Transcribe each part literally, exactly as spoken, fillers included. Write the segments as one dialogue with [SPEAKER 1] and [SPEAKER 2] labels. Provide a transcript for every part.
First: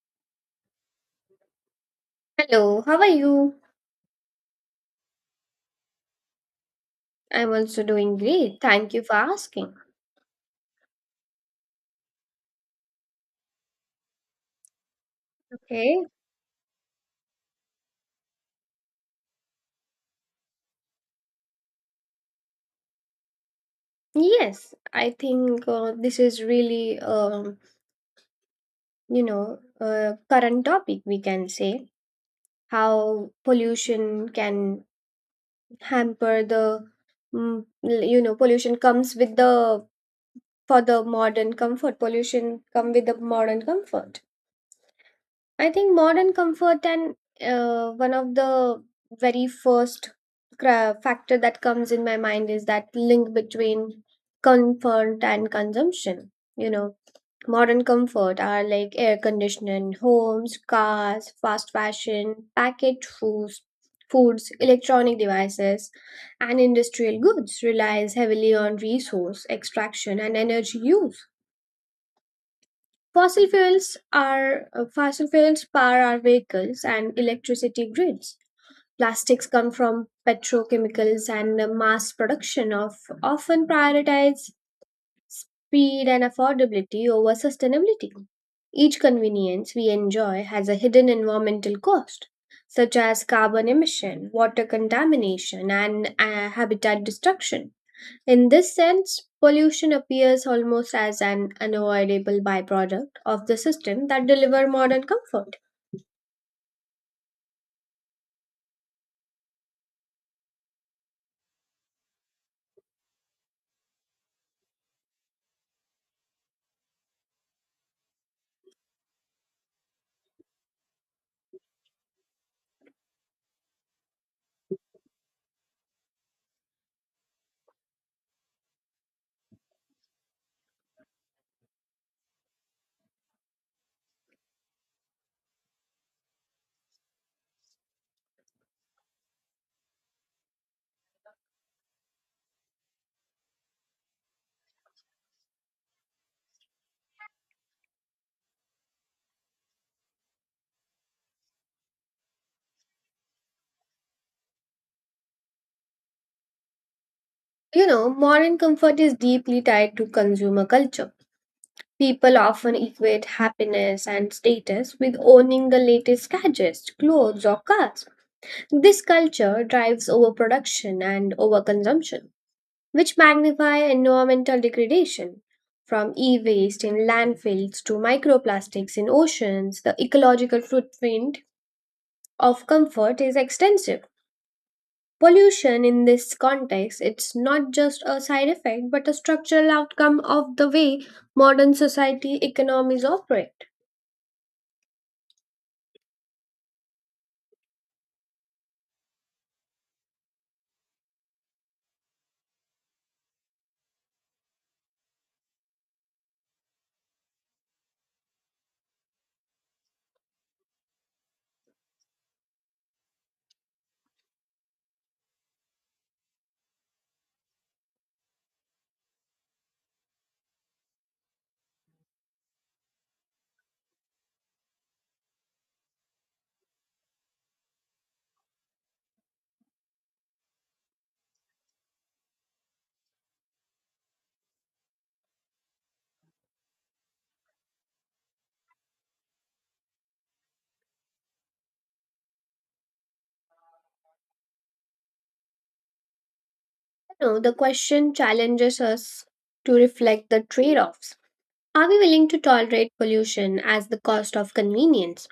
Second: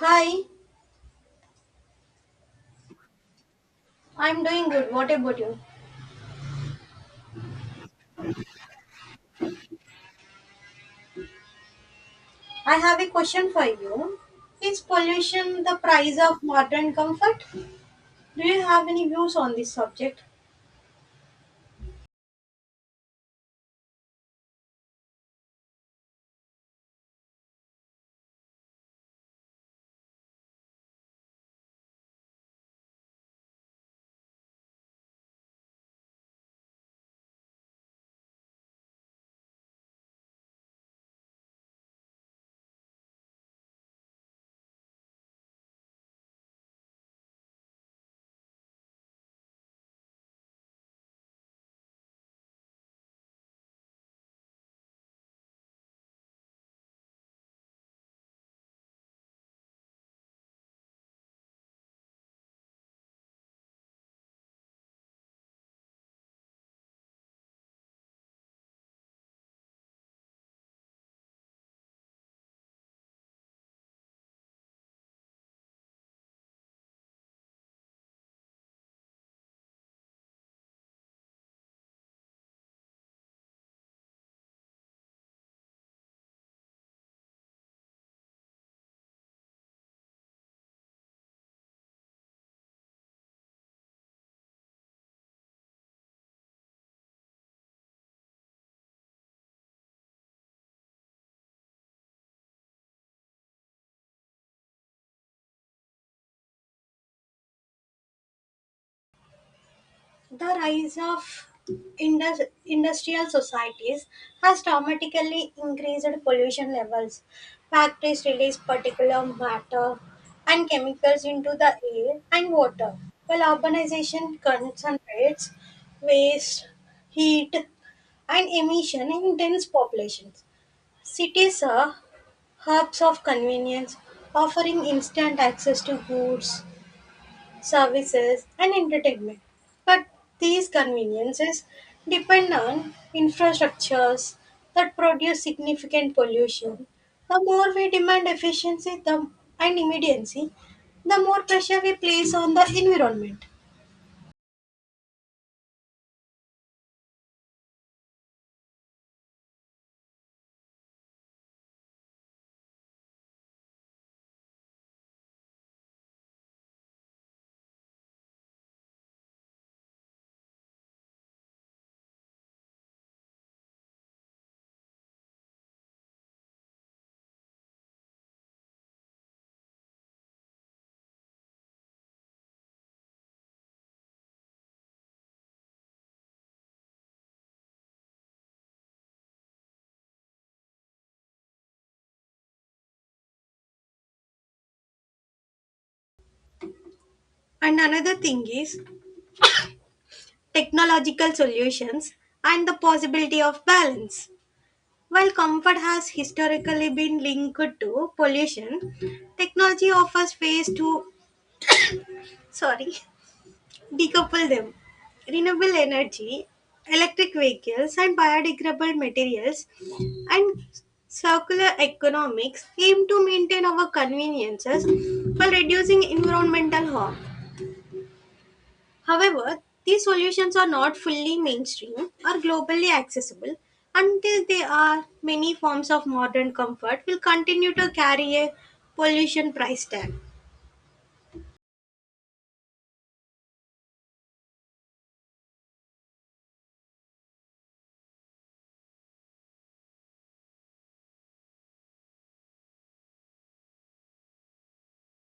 [SPEAKER 1] Hi,
[SPEAKER 2] Hello, how are you?
[SPEAKER 1] I'm doing good. What about you?
[SPEAKER 2] I'm also doing great. Thank you for asking.
[SPEAKER 1] I have a question for you. Is pollution the
[SPEAKER 2] Okay.
[SPEAKER 1] price of modern comfort? Do you have any views on this subject?
[SPEAKER 2] Yes, I think uh, this is really, um, you know, a current topic we can say how pollution can hamper the, mm, l- you know, Pollution comes with the for the modern comfort. Pollution come with the modern comfort. I think modern comfort and uh, one of the very first cra- factor that comes in my mind is that link between comfort and consumption. You know, Modern comfort are like air conditioning, homes, cars, fast fashion, packaged foods, foods, electronic devices, and industrial goods relies heavily on resource extraction and energy use. Fossil fuels are uh, fossil fuels power our vehicles and electricity grids. Plastics come from petrochemicals and uh, mass production of often prioritize speed and affordability over sustainability. Each convenience we enjoy has a hidden environmental cost, such as carbon emission, water contamination, and uh, habitat destruction. In this sense, pollution appears almost as an unavoidable byproduct of the system that deliver modern comfort.
[SPEAKER 1] The rise of indus- industrial societies has dramatically increased pollution levels. Factories release particulate matter and chemicals into the air and water, while urbanization concentrates waste, heat, and emission in dense populations. Cities are hubs of convenience, offering instant access to goods, services, and entertainment. But these conveniences depend on infrastructures that produce significant pollution. The more we demand efficiency the, and immediacy, the more pressure we place on the environment.
[SPEAKER 2] You know, modern comfort is deeply tied to consumer culture. People often equate happiness and status with owning the latest gadgets, clothes, or cars. This culture drives overproduction and overconsumption, which magnify environmental degradation. From e waste in landfills to microplastics in oceans, the ecological footprint of comfort is extensive. Pollution in this context, it's not just a side effect but a structural outcome of the way modern society economies operate.
[SPEAKER 1] And another thing is technological solutions and the possibility of balance. While comfort has historically been linked to pollution, technology offers ways to sorry decouple them. Renewable energy, electric vehicles, and biodegradable materials, and circular economics aim to maintain our conveniences while reducing environmental harm. However, these solutions are not fully mainstream or globally accessible, until they are, many forms of modern comfort will continue to carry a pollution price tag.
[SPEAKER 2] You know, the question challenges us to reflect the trade-offs. Are we willing to tolerate pollution as the cost of convenience?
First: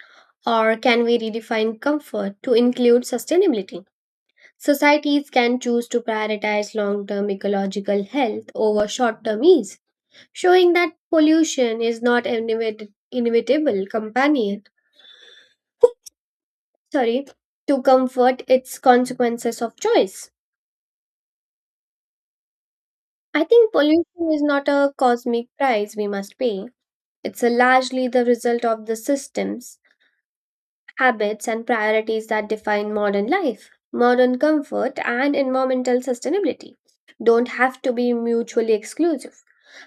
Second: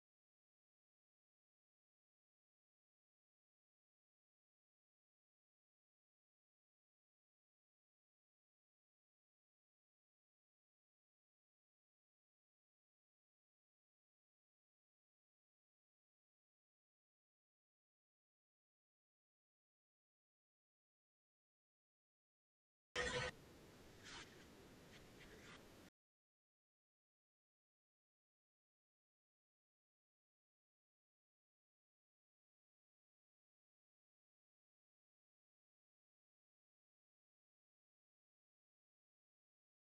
[SPEAKER 2] Or can we redefine comfort to include sustainability? Societies can choose to prioritize long term ecological health over short term ease, showing that pollution is not an inevit- inevitable companion sorry to comfort, its consequences of choice. I think pollution is not a cosmic price we must pay, it's a largely the result of the systems, habits and priorities that define modern life. Modern comfort and environmental sustainability don't have to be mutually exclusive.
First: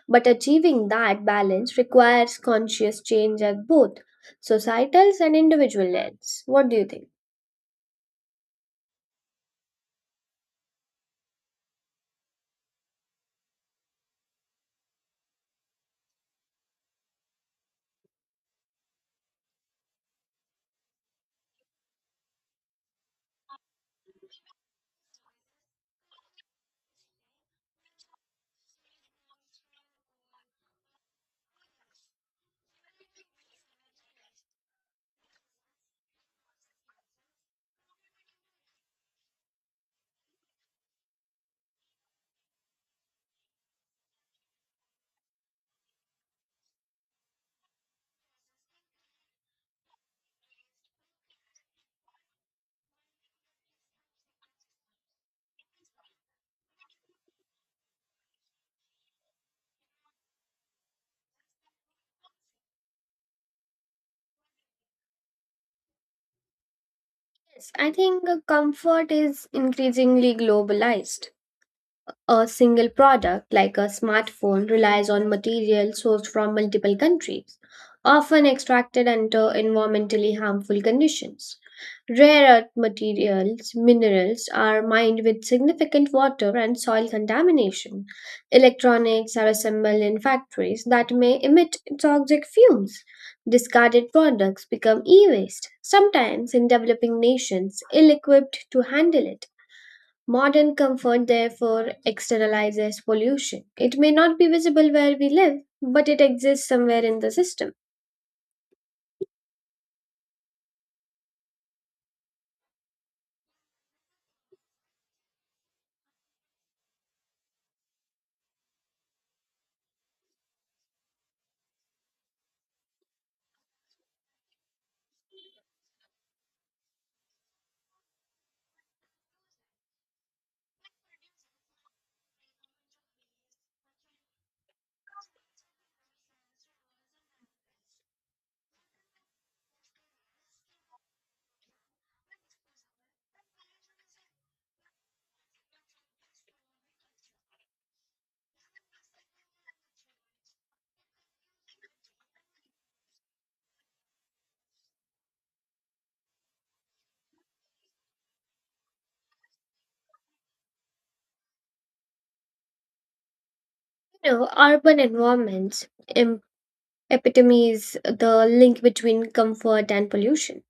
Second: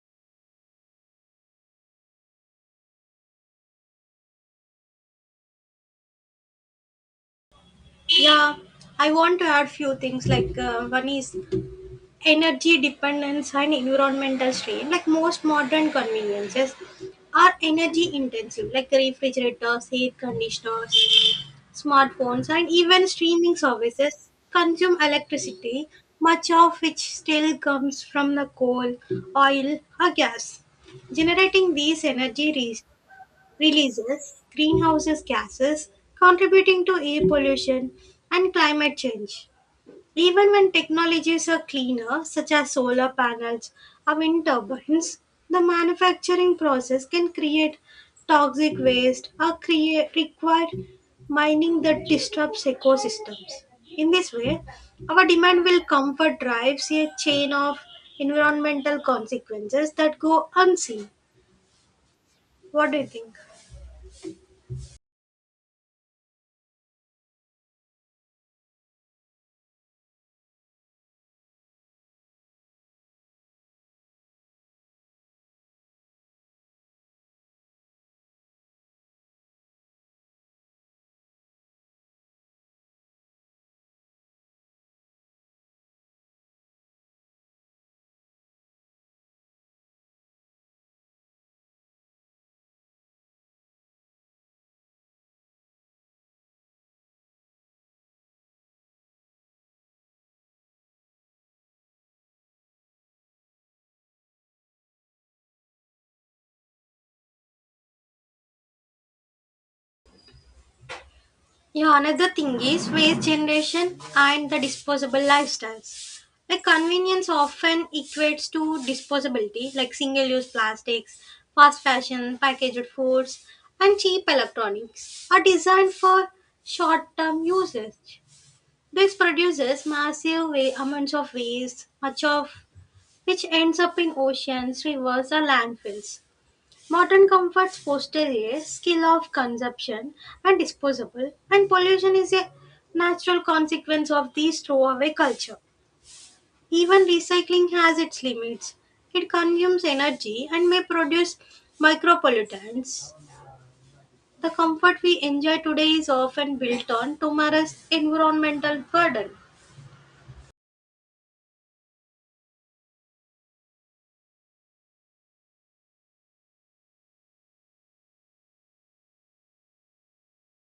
[SPEAKER 2] But achieving that balance requires conscious change at both societal and individual ends. What do you think?
[SPEAKER 1] Yeah, I want to add few things, like uh, one is energy dependence and environmental strain, like most modern conveniences are energy intensive, like refrigerators, air conditioners, smartphones, and even streaming services consume electricity, much of which still comes from the coal, oil, or gas. Generating these energy re- releases greenhouse gases, contributing to air pollution and climate change. Even when technologies are cleaner, such as solar panels or wind turbines, the manufacturing process can create toxic waste or create require mining that disrupts ecosystems. In this way, our demand will comfort drives a chain of environmental consequences that go unseen. What do you think?
[SPEAKER 2] Yes, I think uh, comfort is increasingly globalized. A single product, like a smartphone, relies on material sourced from multiple countries, often extracted under environmentally harmful conditions. Rare earth materials, minerals are mined with significant water and soil contamination. Electronics are assembled in factories that may emit toxic fumes. Discarded products become e waste, sometimes in developing nations ill equipped to handle it. Modern comfort, therefore, externalizes pollution. It may not be visible where we live, but it exists somewhere in the system.
[SPEAKER 1] Yeah, another thing is waste generation and the disposable lifestyles. Like convenience often equates to disposability, like single use plastics, fast fashion, packaged foods, and cheap electronics are designed for short term usage. This produces massive wa- amounts of waste, much of which ends up in oceans, rivers, or landfills. Modern comforts foster a skill of consumption and disposable, and pollution is a natural consequence of this throwaway culture. Even recycling has its limits. It consumes energy and may produce micropollutants. The comfort we enjoy today is often built on tomorrow's environmental burden.
[SPEAKER 2] You know, urban environments em- epitomize the link between comfort and pollution.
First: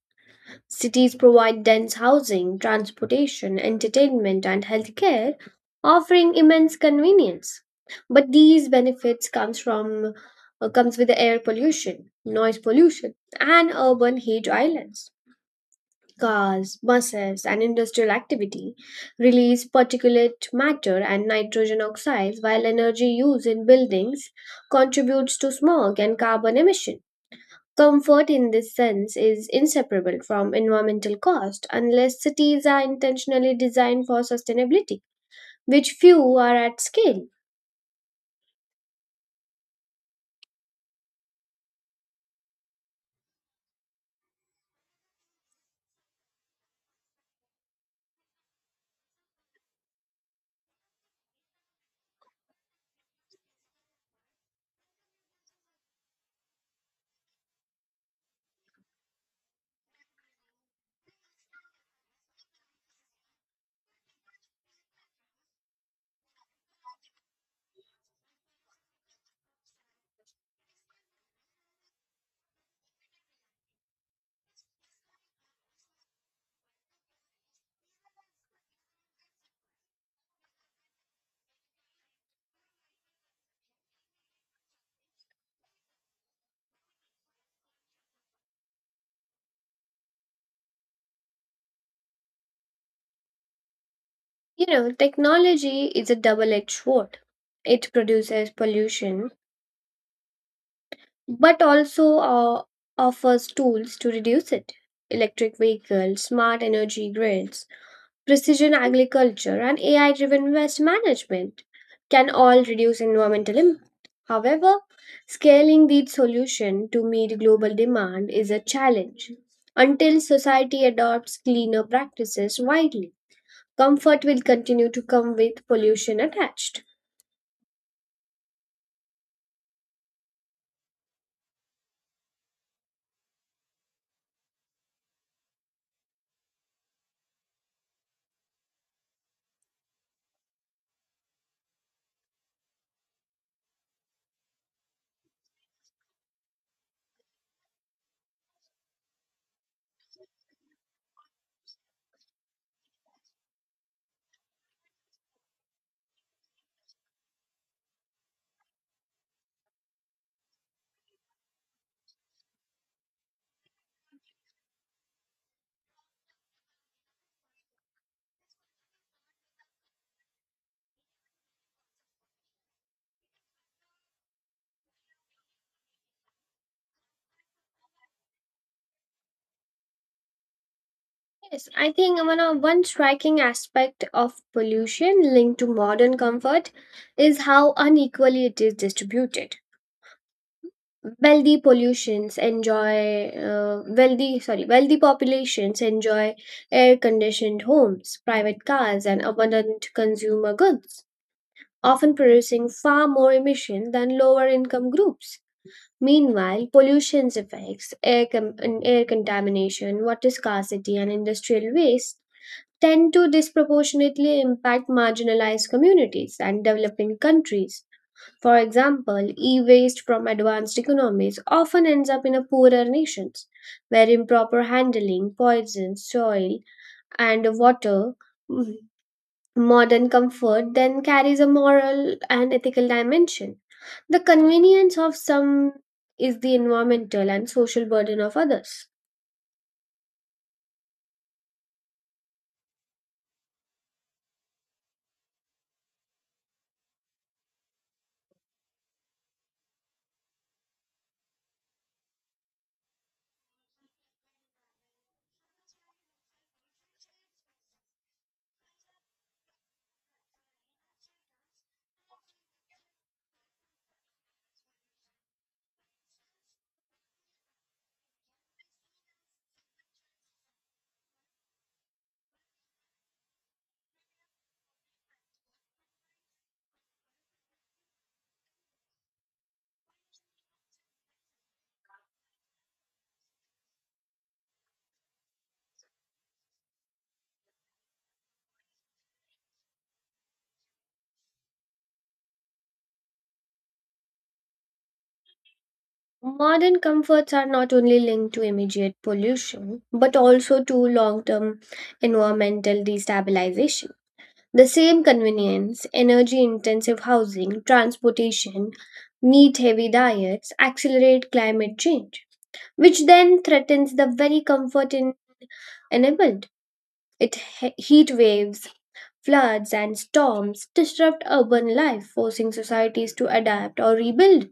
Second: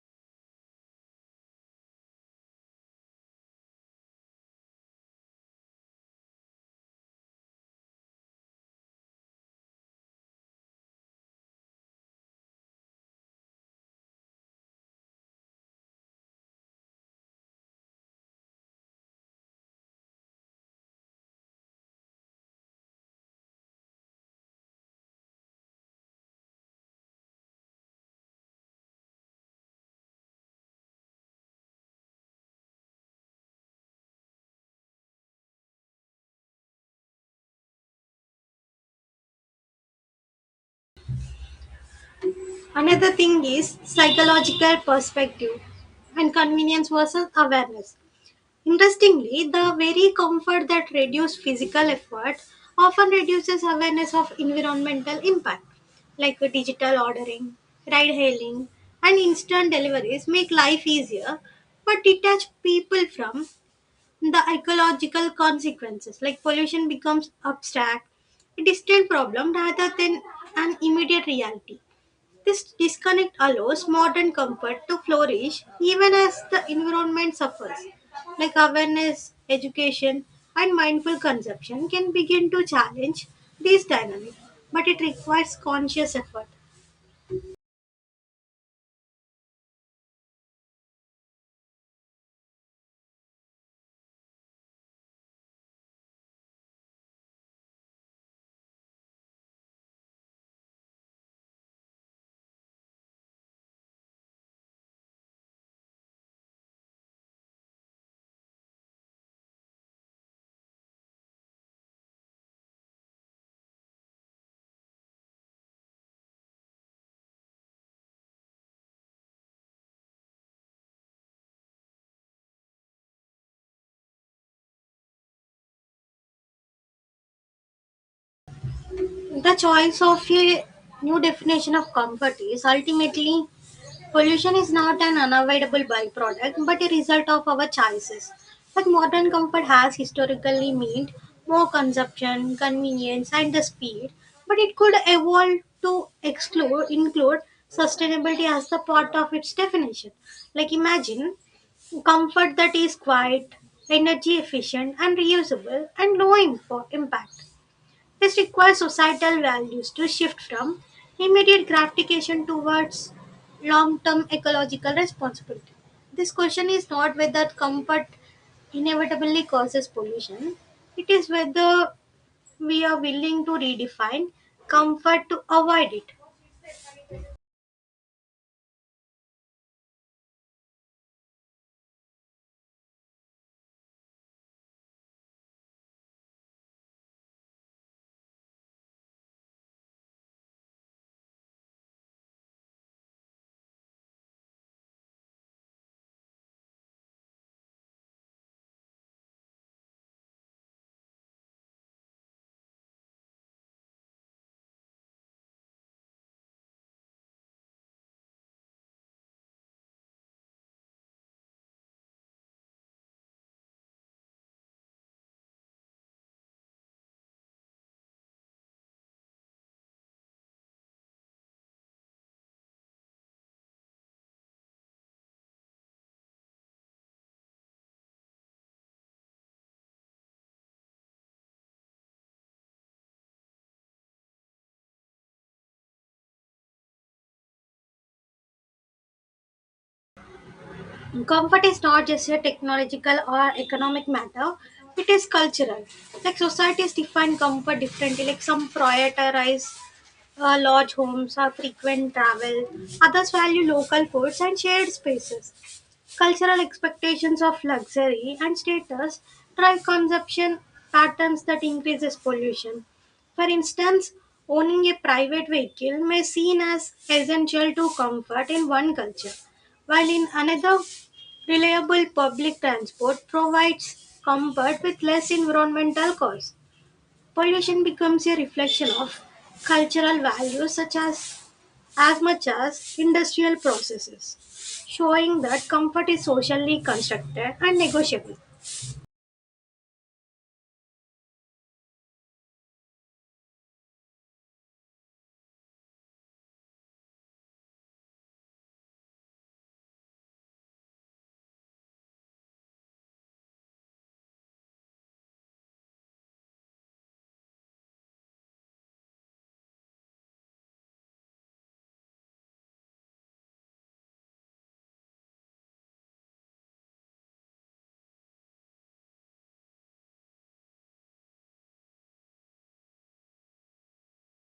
[SPEAKER 2] Cities provide dense housing, transportation, entertainment, and healthcare, offering immense convenience. But these benefits comes from uh, comes with the air pollution, noise pollution, and urban heat islands. Cars, buses, and industrial activity release particulate matter and nitrogen oxides, while energy used in buildings contributes to smog and carbon emission. Comfort in this sense is inseparable from environmental cost unless cities are intentionally designed for sustainability, which few are at scale.
[SPEAKER 1] Another thing is psychological perspective and convenience versus awareness. Interestingly, the very comfort that reduced physical effort often reduces awareness of environmental impact, like digital ordering, ride hailing, and instant deliveries make life easier, but detach people from the ecological consequences, like pollution becomes abstract, a distant problem rather than an immediate reality. This disconnect allows modern comfort to flourish even as the environment suffers. Like awareness, education, and mindful consumption can begin to challenge these dynamics, but it requires conscious effort.
[SPEAKER 2] You know, technology is a double edged sword. It produces pollution but also uh, offers tools to reduce it: electric vehicles, smart energy grids, precision agriculture, and A I driven waste management can all reduce environmental impact. However, scaling these solutions to meet global demand is a challenge. Until society adopts cleaner practices widely, comfort will continue to come with pollution attached.
[SPEAKER 1] The choice of a new definition of comfort is ultimately pollution is not an unavoidable byproduct but a result of our choices. But modern comfort has historically meant more consumption, convenience, and the speed, but it could evolve to exclude, include sustainability as the part of its definition. Like imagine comfort that is quiet, energy efficient, and reusable, and low info impact. This requires societal values to shift from immediate gratification towards long term ecological responsibility. This question is not whether comfort inevitably causes pollution, it is whether we are willing to redefine comfort to avoid it.
[SPEAKER 2] Yes, I think one of one striking aspect of pollution linked to modern comfort is how unequally it is distributed. Wealthy pollutions enjoy uh, wealthy sorry wealthy populations enjoy air conditioned homes, private cars, and abundant consumer goods, often producing far more emissions than lower income groups. Meanwhile, pollution's effects, air, com- and air contamination, water scarcity, and industrial waste tend to disproportionately impact marginalized communities and developing countries. For example, e waste from advanced economies often ends up in a poorer nations, where improper handling poisons soil and water. mm, Modern comfort then carries a moral and ethical dimension. The convenience of some is the environmental and social burden of others.
[SPEAKER 1] Comfort is not just a technological or economic matter, it is cultural. Like societies define comfort differently, like some prioritize uh, lodge homes or frequent travel, others value local foods and shared spaces. Cultural expectations of luxury and status drive consumption patterns that increases pollution. For instance, owning a private vehicle may seen as essential to comfort in one culture, while in another, reliable public transport provides comfort with less environmental costs. Pollution becomes a reflection of cultural values such as as much as industrial processes, showing that comfort is socially constructed and negotiable.
[SPEAKER 2] Modern comforts are not only linked to immediate pollution, but also to long term environmental destabilization. The same convenience, energy intensive housing, transportation, meat heavy diets accelerate climate change, which then threatens the very comfort in- enabled. It he- heat waves, floods, and storms disrupt urban life, forcing societies to adapt or rebuild.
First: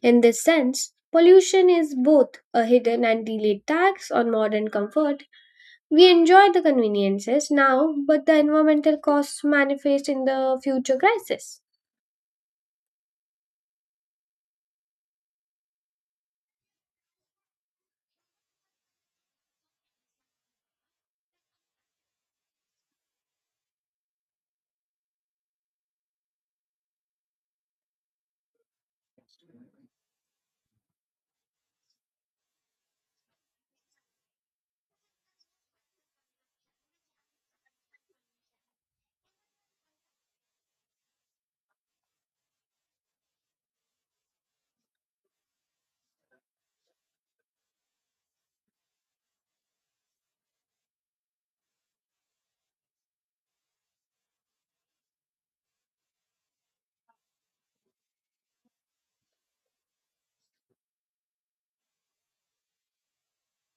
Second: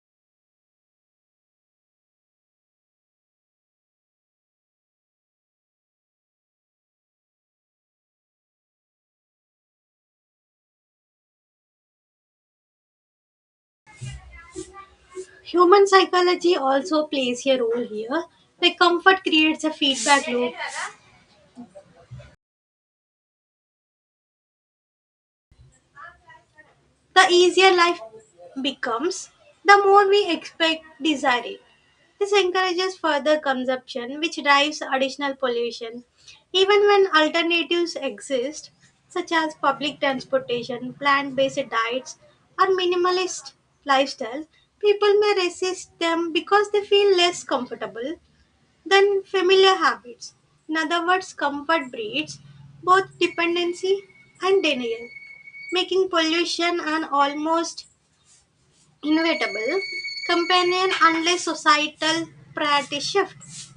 [SPEAKER 2] In this sense, pollution is both a hidden and delayed tax on modern comfort. We enjoy the conveniences now, but the environmental costs manifest in the future crisis.
[SPEAKER 1] Human psychology also plays a role here, like comfort creates a feedback loop. The easier life becomes, the more we expect, desire it. This encourages further consumption, which drives additional pollution. Even when alternatives exist, such as public transportation, plant based diets, or minimalist lifestyles, people may resist them because they feel less comfortable. Then familiar habits. In other words, comfort breeds both dependency and denial, making pollution an almost inevitable companion unless societal priorities shift.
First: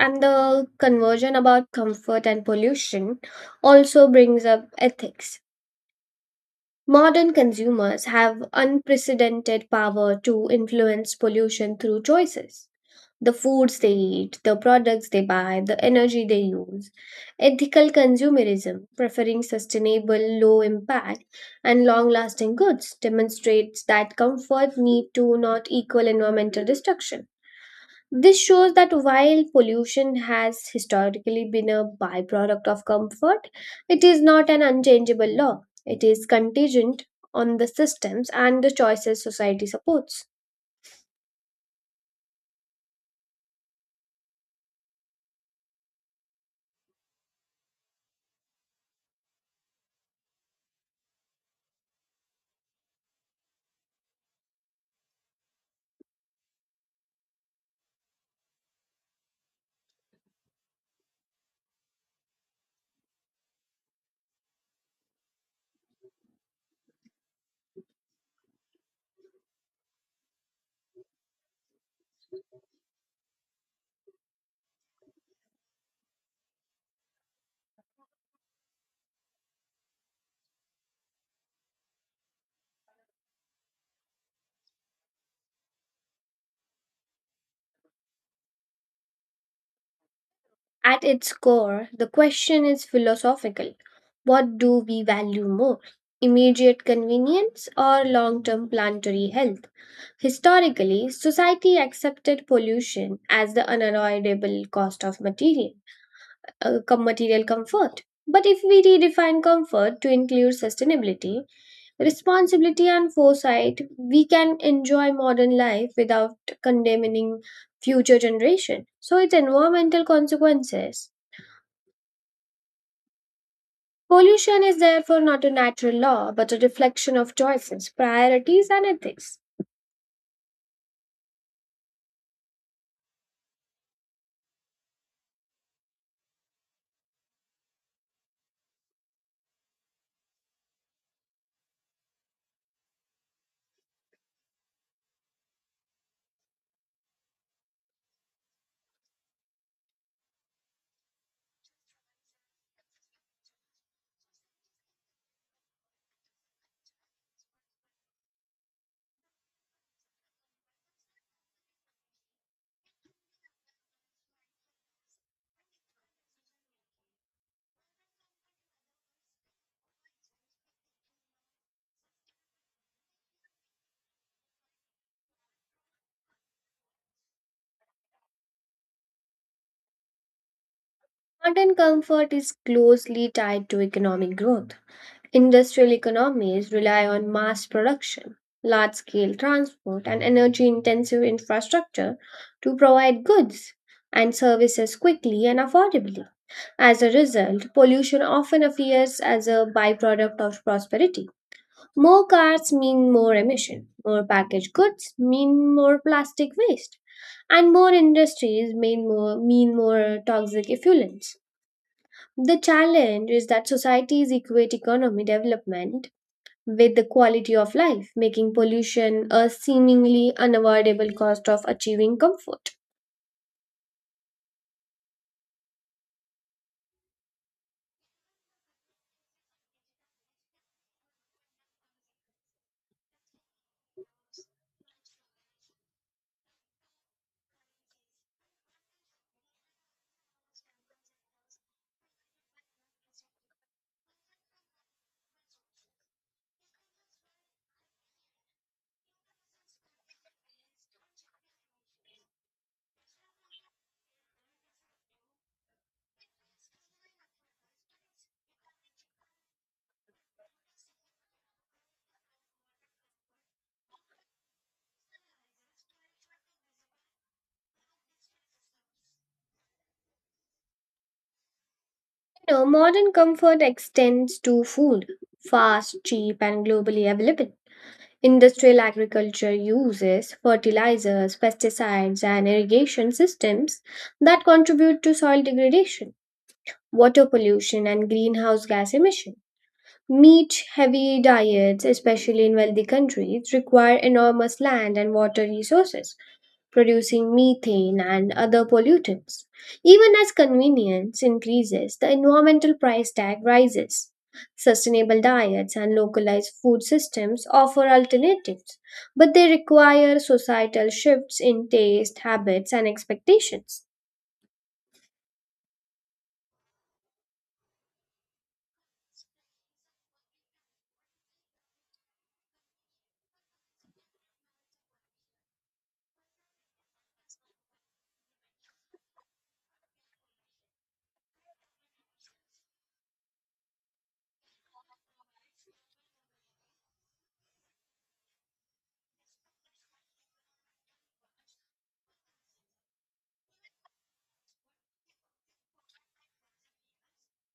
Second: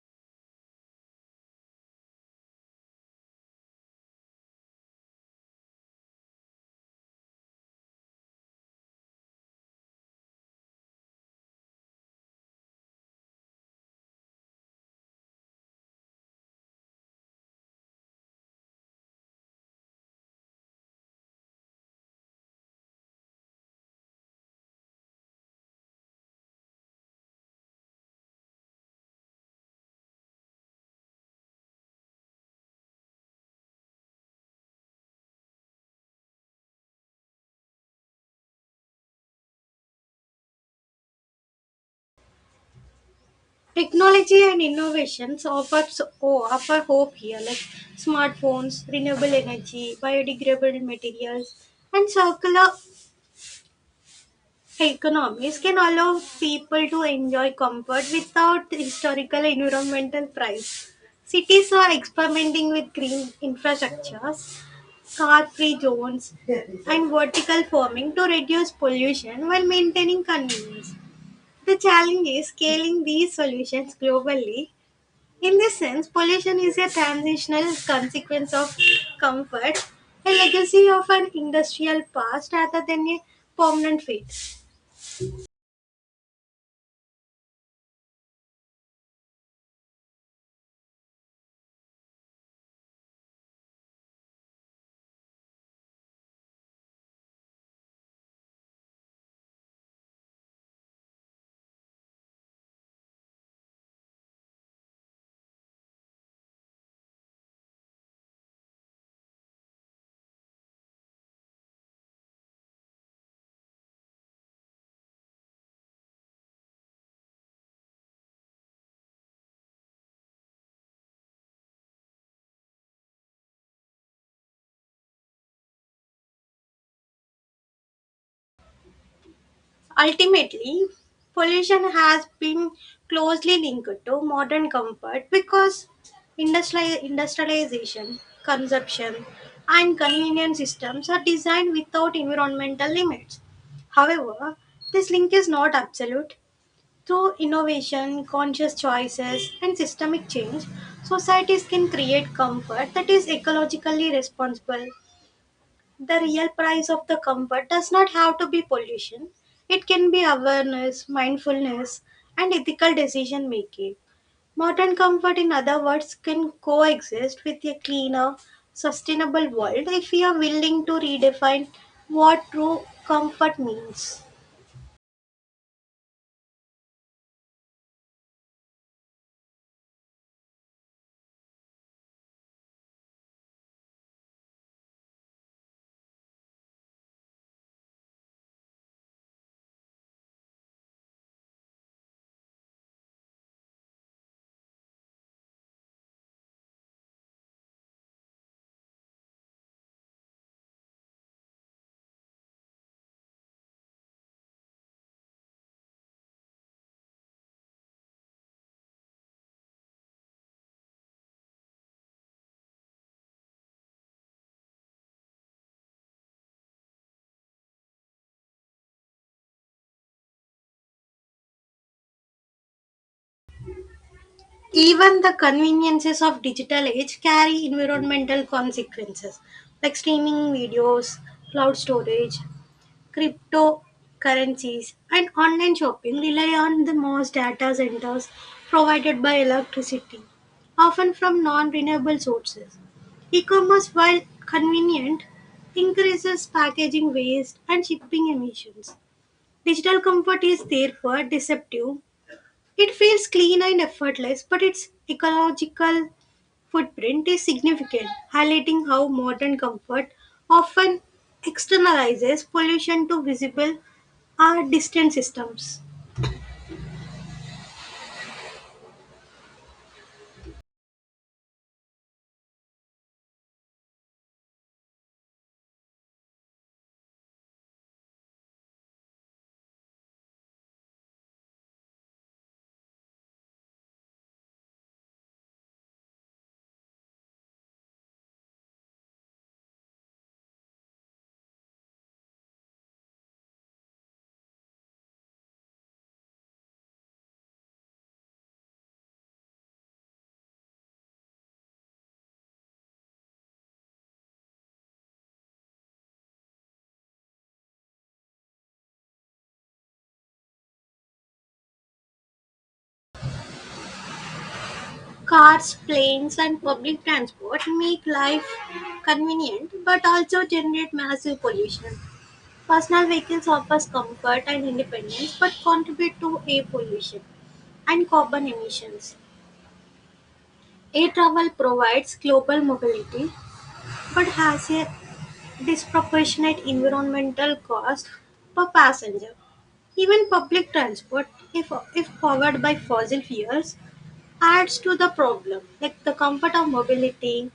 [SPEAKER 2] And the conversion about comfort and pollution also brings up ethics. Modern consumers have unprecedented power to influence pollution through choices: the foods they eat, the products they buy, the energy they use. Ethical consumerism, preferring sustainable, low impact, and long lasting goods, demonstrates that comfort need to not equal environmental destruction. This shows that while pollution has historically been a byproduct of comfort, it is not an unchangeable law. It is contingent on the systems and the choices society supports.
[SPEAKER 1] Technology and innovations offer, so- oh, offer hope here, like smartphones, renewable energy, biodegradable materials, and circular economies can allow people to enjoy comfort without historical environmental price. Cities are experimenting with green infrastructures, car-free zones, and vertical farming to reduce pollution while maintaining convenience. The challenge is scaling these solutions globally. In this sense, pollution is a transitional consequence of comfort, a legacy of an industrial past rather than a permanent fate.
[SPEAKER 2] At its core, the question is philosophical. What do we value more? Immediate convenience or long term planetary health? Historically, society accepted pollution as the unavoidable cost of material, uh, com- material comfort. But if we redefine comfort to include sustainability, responsibility, and foresight, we can enjoy modern life without condemning future generation. So its environmental consequences. Pollution is therefore not a natural law but a reflection of choices, priorities, and ethics.
[SPEAKER 1] Ultimately, pollution has been closely linked to modern comfort because industri- industrialization, consumption, and convenience systems are designed without environmental limits. However, this link is not absolute. Through innovation, conscious choices, and systemic change, societies can create comfort that is ecologically responsible. The real price of the comfort does not have to be pollution. It can be awareness, mindfulness, and ethical decision making. Modern comfort, in other words, can coexist with a cleaner, sustainable world if we are willing to redefine what true comfort means.
[SPEAKER 2] Modern comfort is closely tied to economic growth. Industrial economies rely on mass production, large scale transport, and energy intensive infrastructure to provide goods and services quickly and affordably. As a result, pollution often appears as a byproduct of prosperity. More cars mean more emission, more packaged goods mean more plastic waste, and more industries mean more, mean more toxic effluents. The challenge is that societies equate economic development with the quality of life, making pollution a seemingly unavoidable cost of achieving comfort.
[SPEAKER 1] Even the conveniences of digital age carry environmental consequences, like streaming videos, cloud storage, cryptocurrencies, and online shopping rely on the most data centers provided by electricity, often from non-renewable sources. E-commerce, while convenient, increases packaging waste and shipping emissions. Digital comfort is therefore deceptive, it feels clean and effortless, but its ecological footprint is significant, highlighting how modern comfort often externalizes pollution to visible or distant systems.
[SPEAKER 2] You know, modern comfort extends to food, fast, cheap, and globally available. Industrial agriculture uses fertilizers, pesticides, and irrigation systems that contribute to soil degradation, water pollution, and greenhouse gas emission. Meat heavy diets, especially in wealthy countries, require enormous land and water resources producing methane and other pollutants. Even as convenience increases, the environmental price tag rises. Sustainable diets and localized food systems offer alternatives, but they require societal shifts in taste, habits, and expectations.
[SPEAKER 1] Cars, planes, and public transport make life convenient but also generate massive pollution. Personal vehicles offer comfort and independence but contribute to air pollution and carbon emissions. Air travel provides global mobility but has a disproportionate environmental cost per passenger. Even public transport, if, if powered by fossil fuels, adds to the problem. Like the comfort of mobility,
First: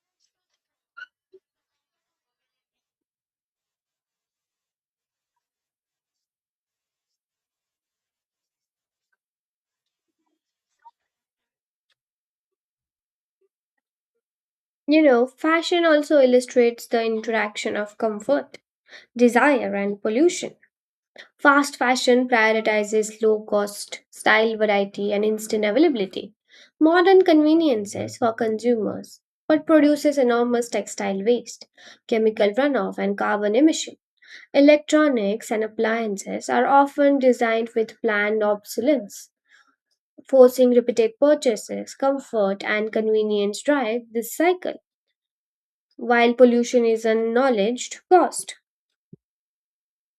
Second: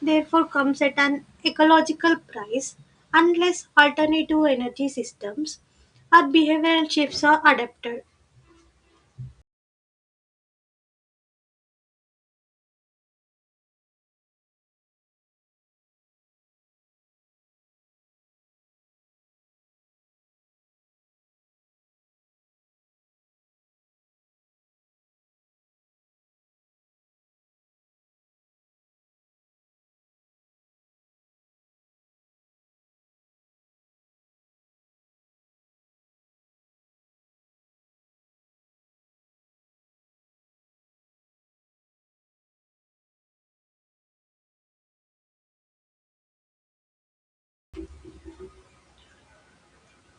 [SPEAKER 1] therefore, comes at an ecological price unless alternative energy systems or behavioral shifts are adapted.
[SPEAKER 2] You know, fashion also illustrates the interaction of comfort, desire, and pollution. Fast fashion prioritizes low cost, style variety, and instant availability. Modern conveniences for consumers, but produces enormous textile waste, chemical runoff, and carbon emission. Electronics and appliances are often designed with planned obsolescence, forcing repeated purchases, comfort, and convenience drive this cycle, while pollution is acknowledged cost.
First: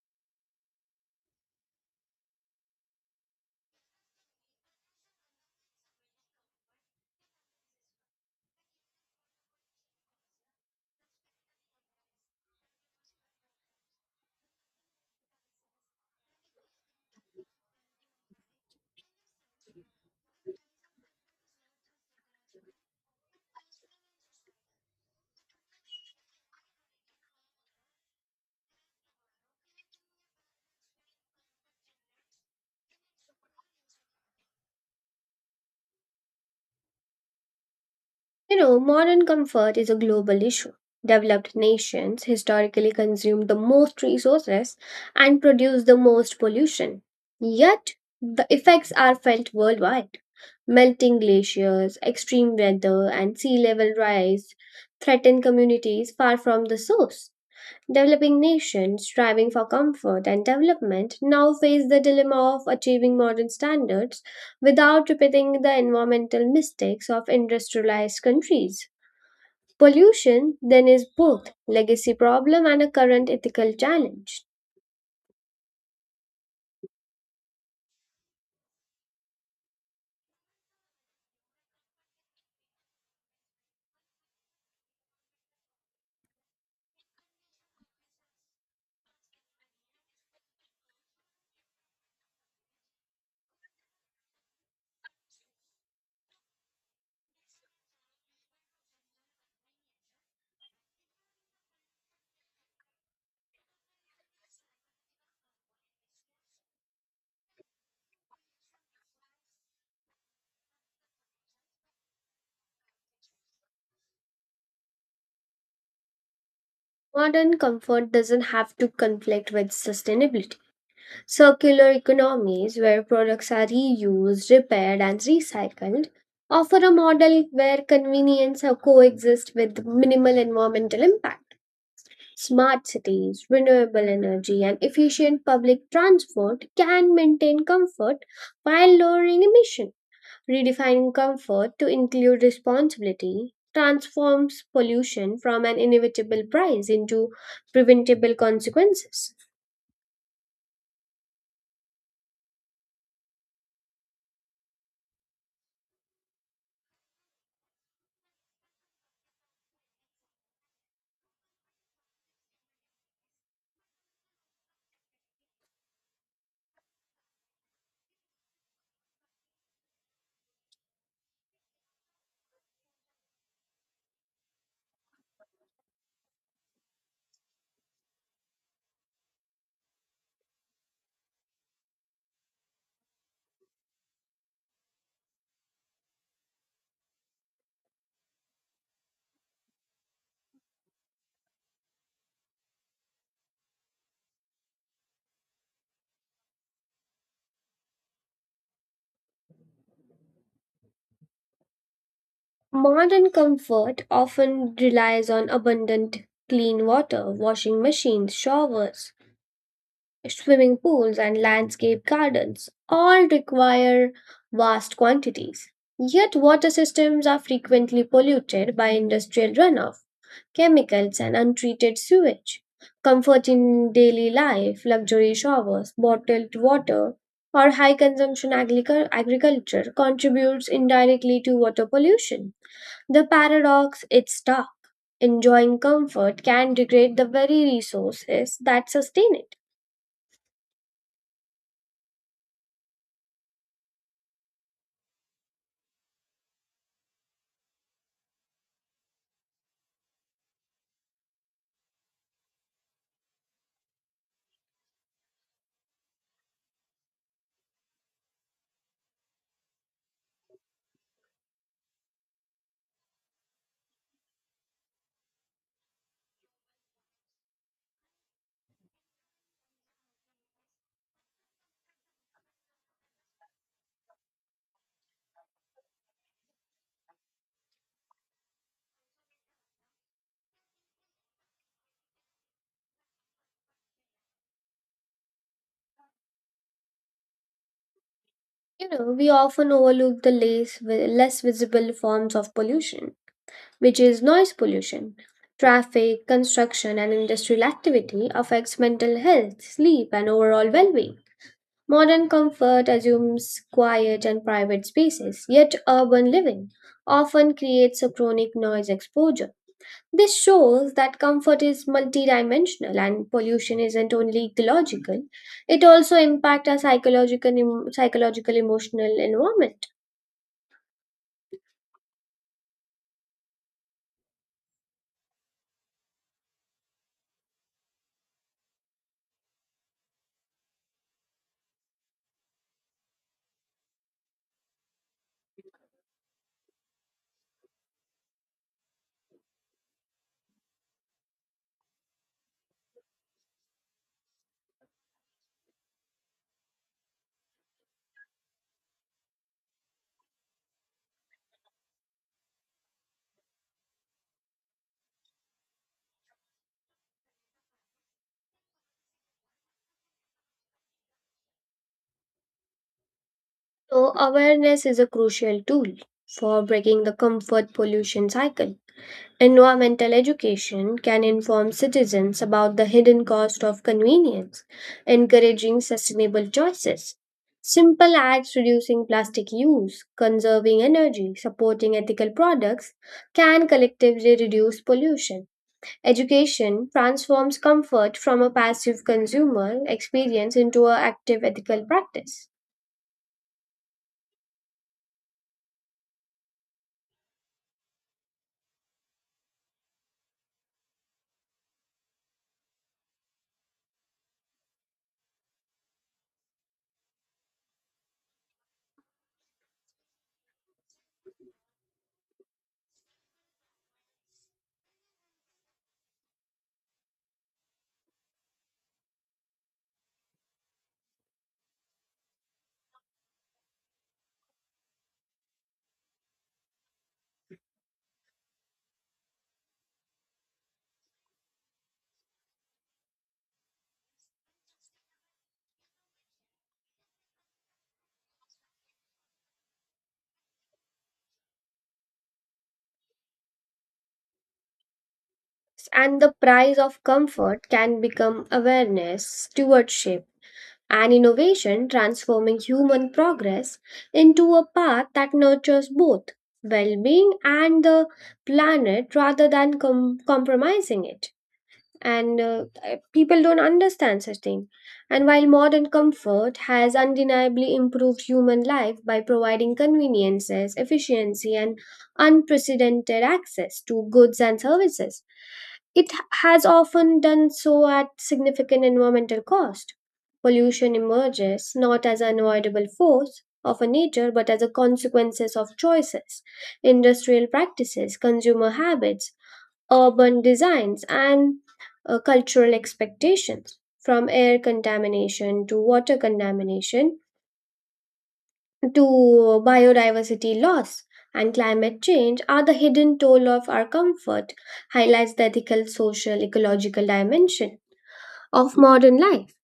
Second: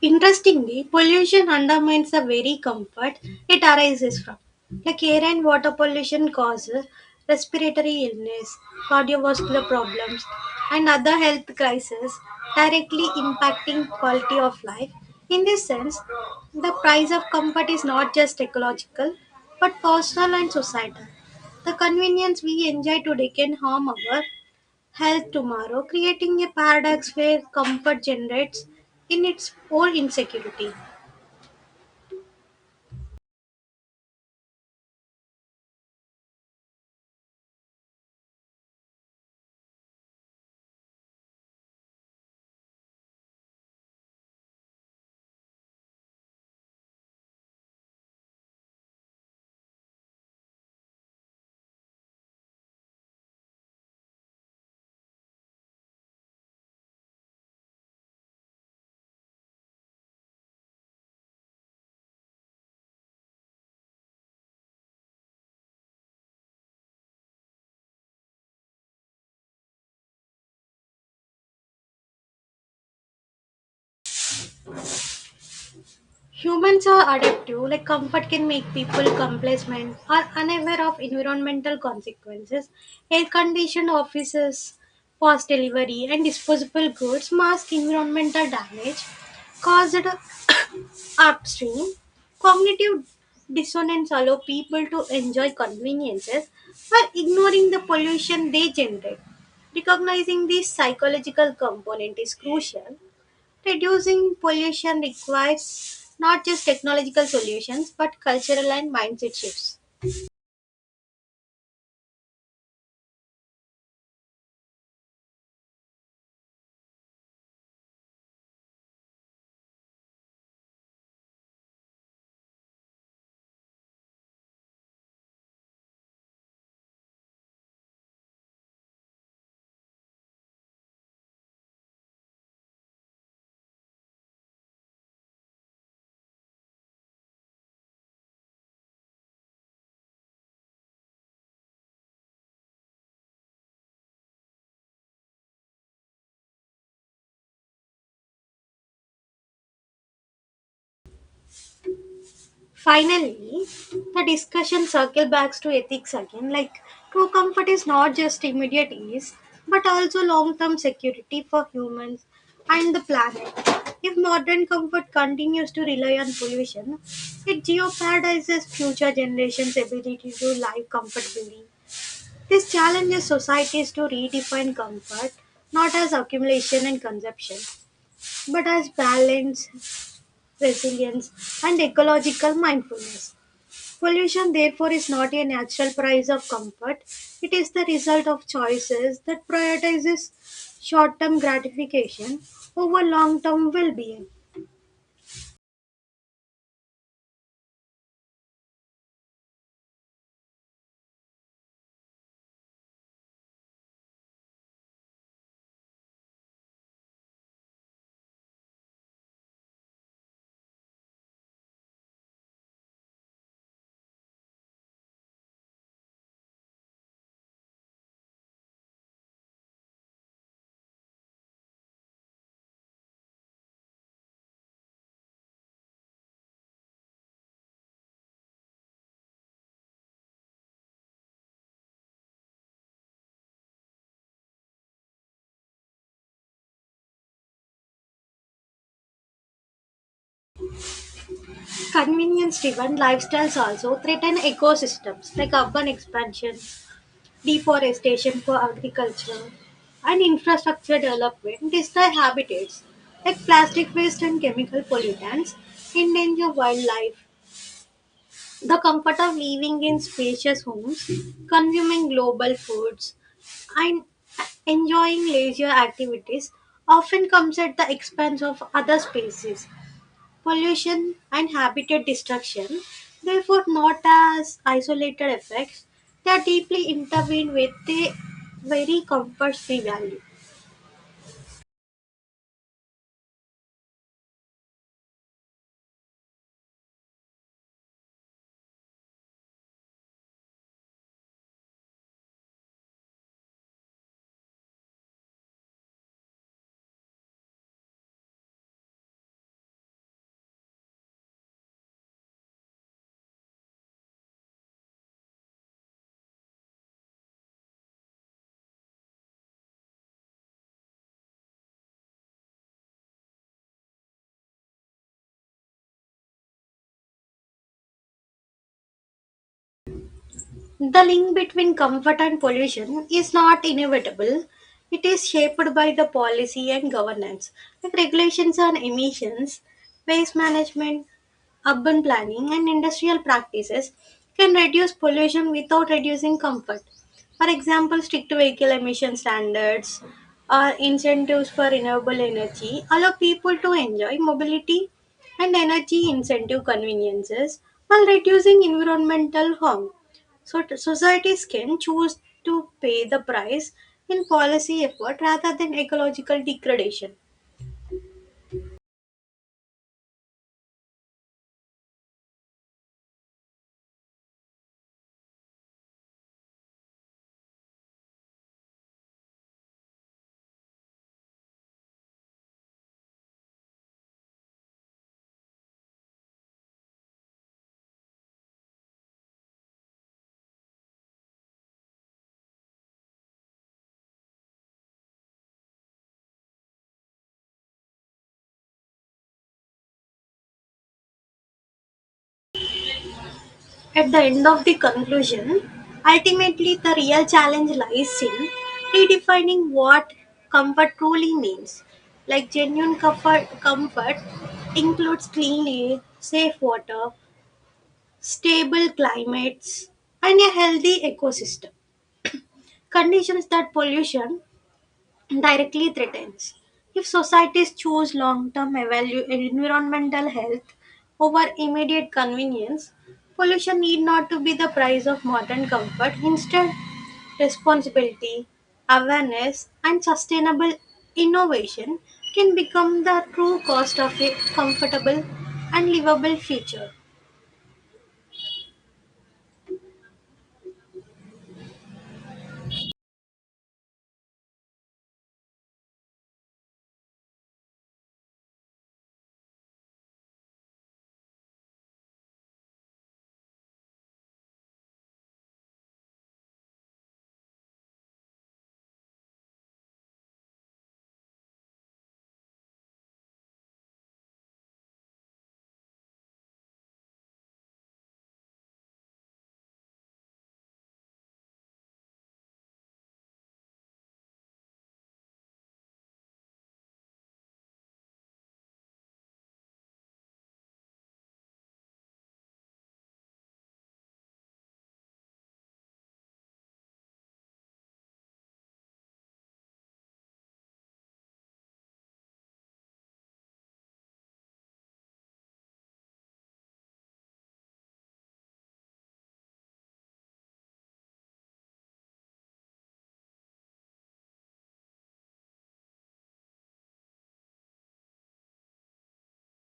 [SPEAKER 1] Interestingly, pollution undermines the very comfort it arises from. Like air and water pollution causes respiratory illness, cardiovascular problems, and other health crises, directly impacting quality of life. In this sense, the price of comfort is not just ecological, but personal and societal. The convenience we enjoy today can harm our health tomorrow, creating a paradox where comfort generates in its own insecurity.
[SPEAKER 2] You know, modern comfort is a global issue. Developed nations historically consume the most resources and produce the most pollution. Yet, the effects are felt worldwide. Melting glaciers, extreme weather, and sea level rise threaten communities far from the source. Developing nations striving for comfort and development now face the dilemma of achieving modern standards without repeating the environmental mistakes of industrialized countries. Pollution then is both legacy problem and a current ethical challenge.
[SPEAKER 1] Humans are adaptive, like comfort can make people complacent or unaware of environmental consequences. Air conditioned offices, fast delivery, and disposable goods mask environmental damage caused upstream, cognitive dissonance allows people to enjoy conveniences while ignoring the pollution they generate. Recognizing this psychological component is crucial. Reducing pollution requires not just technological solutions but cultural and mindset shifts.
[SPEAKER 2] Modern comfort doesn't have to conflict with sustainability. Circular economies, where products are reused, repaired, and recycled, offer a model where convenience coexist with minimal environmental impact. Smart cities, renewable energy, and efficient public transport can maintain comfort while lowering emission. Redefining comfort to include responsibility transforms pollution from an inevitable price into preventable consequences.
[SPEAKER 1] Finally, the discussion circles back to ethics again. Like, true comfort is not just immediate ease, but also long term security for humans and the planet. If modern comfort continues to rely on pollution, it jeopardizes future generations' ability to live comfortably. This challenges societies to redefine comfort not as accumulation and consumption, but as balance, resilience, and ecological mindfulness. Pollution, therefore, is not a natural price of comfort. It is the result of choices that prioritizes short-term gratification over long-term well-being.
[SPEAKER 2] Modern comfort often relies on abundant clean water, washing machines, showers, swimming pools, and landscape gardens. All require vast quantities. Yet, water systems are frequently polluted by industrial runoff, chemicals, and untreated sewage. Comfort in daily life, luxury showers, bottled water, or high consumption agricu- agriculture contributes indirectly to water pollution. The paradox is stark. Enjoying comfort can degrade the very resources that sustain it.
[SPEAKER 1] Convenience-driven lifestyles also threaten ecosystems, like urban expansion, deforestation for agriculture, and infrastructure development destroy habitats, like plastic waste and chemical pollutants endanger wildlife. The comfort of living in spacious homes, consuming global foods, and enjoying leisure activities often comes at the expense of other spaces, pollution, and habitat destruction. Therefore, not as isolated effects, they are deeply intertwined with the very comforts we value.
[SPEAKER 2] You know, we often overlook the less, vi- less visible forms of pollution, which is noise pollution. Traffic, construction, and industrial activity affects mental health, sleep, and overall well being. Modern comfort assumes quiet and private spaces, yet urban living often creates a chronic noise exposure. This shows that comfort is multidimensional and pollution isn't only ecological, it also impacts our psychological, em- psychological emotional environment.
[SPEAKER 1] The link between comfort and pollution is not inevitable. It is shaped by the policy and governance, like regulations on emissions, waste management, urban planning, and industrial practices can reduce pollution without reducing comfort. For example, strict vehicle emission standards or incentives for renewable energy allow people to enjoy mobility and energy incentive conveniences while reducing environmental harm. So t- societies can choose to pay the price in policy effort rather than ecological degradation.
[SPEAKER 2] So, awareness is a crucial tool for breaking the comfort pollution cycle. Environmental education can inform citizens about the hidden cost of convenience, encouraging sustainable choices. Simple acts reducing plastic use, conserving energy, supporting ethical products can collectively reduce pollution. Education transforms comfort from a passive consumer experience into an active ethical practice.
[SPEAKER 1] At the end of the conclusion, ultimately the real challenge lies in redefining what comfort truly means. Like genuine comfort, comfort includes clean air, safe water, stable climates, and a healthy ecosystem. Conditions that pollution directly threatens. If societies choose long term environmental health over immediate convenience, pollution need not to be the price of modern comfort. Instead, responsibility, awareness, and sustainable innovation can become the true cost of a comfortable and livable future.
[SPEAKER 2] And the price of comfort can become awareness, stewardship, and innovation transforming human progress into a path that nurtures both well being and the planet rather than com- compromising it. And uh, uh, people don't understand such thing, and while modern comfort has undeniably improved human life by providing conveniences efficiency and unprecedented access to goods and services, it has often done so at significant environmental cost. Pollution emerges not as an avoidable force of a nature but as a consequences of choices, industrial practices, consumer habits, urban designs, and uh, cultural expectations. From air contamination to water contamination to biodiversity loss and climate change are the hidden toll of our comfort, highlights the ethical social ecological dimension of modern life.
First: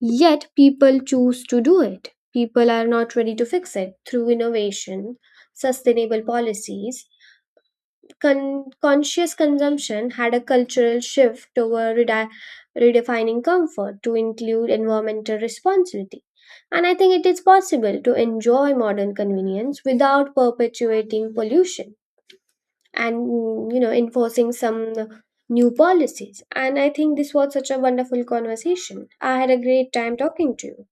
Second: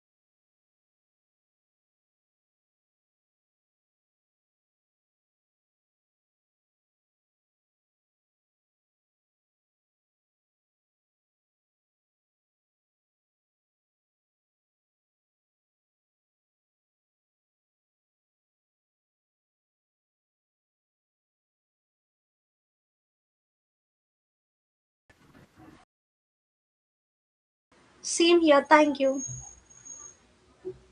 [SPEAKER 2] Yet people choose to do it, people are not ready to fix it through innovation, sustainable policies, Con- conscious consumption had a cultural shift toward redi- redefining comfort to include environmental responsibility. And I think it is possible to enjoy modern convenience without perpetuating pollution and mm, you know enforcing some new policies. And I think this was such a wonderful
[SPEAKER 1] Same here, thank
[SPEAKER 2] conversation.
[SPEAKER 1] you.
[SPEAKER 2] I had a great time talking to you.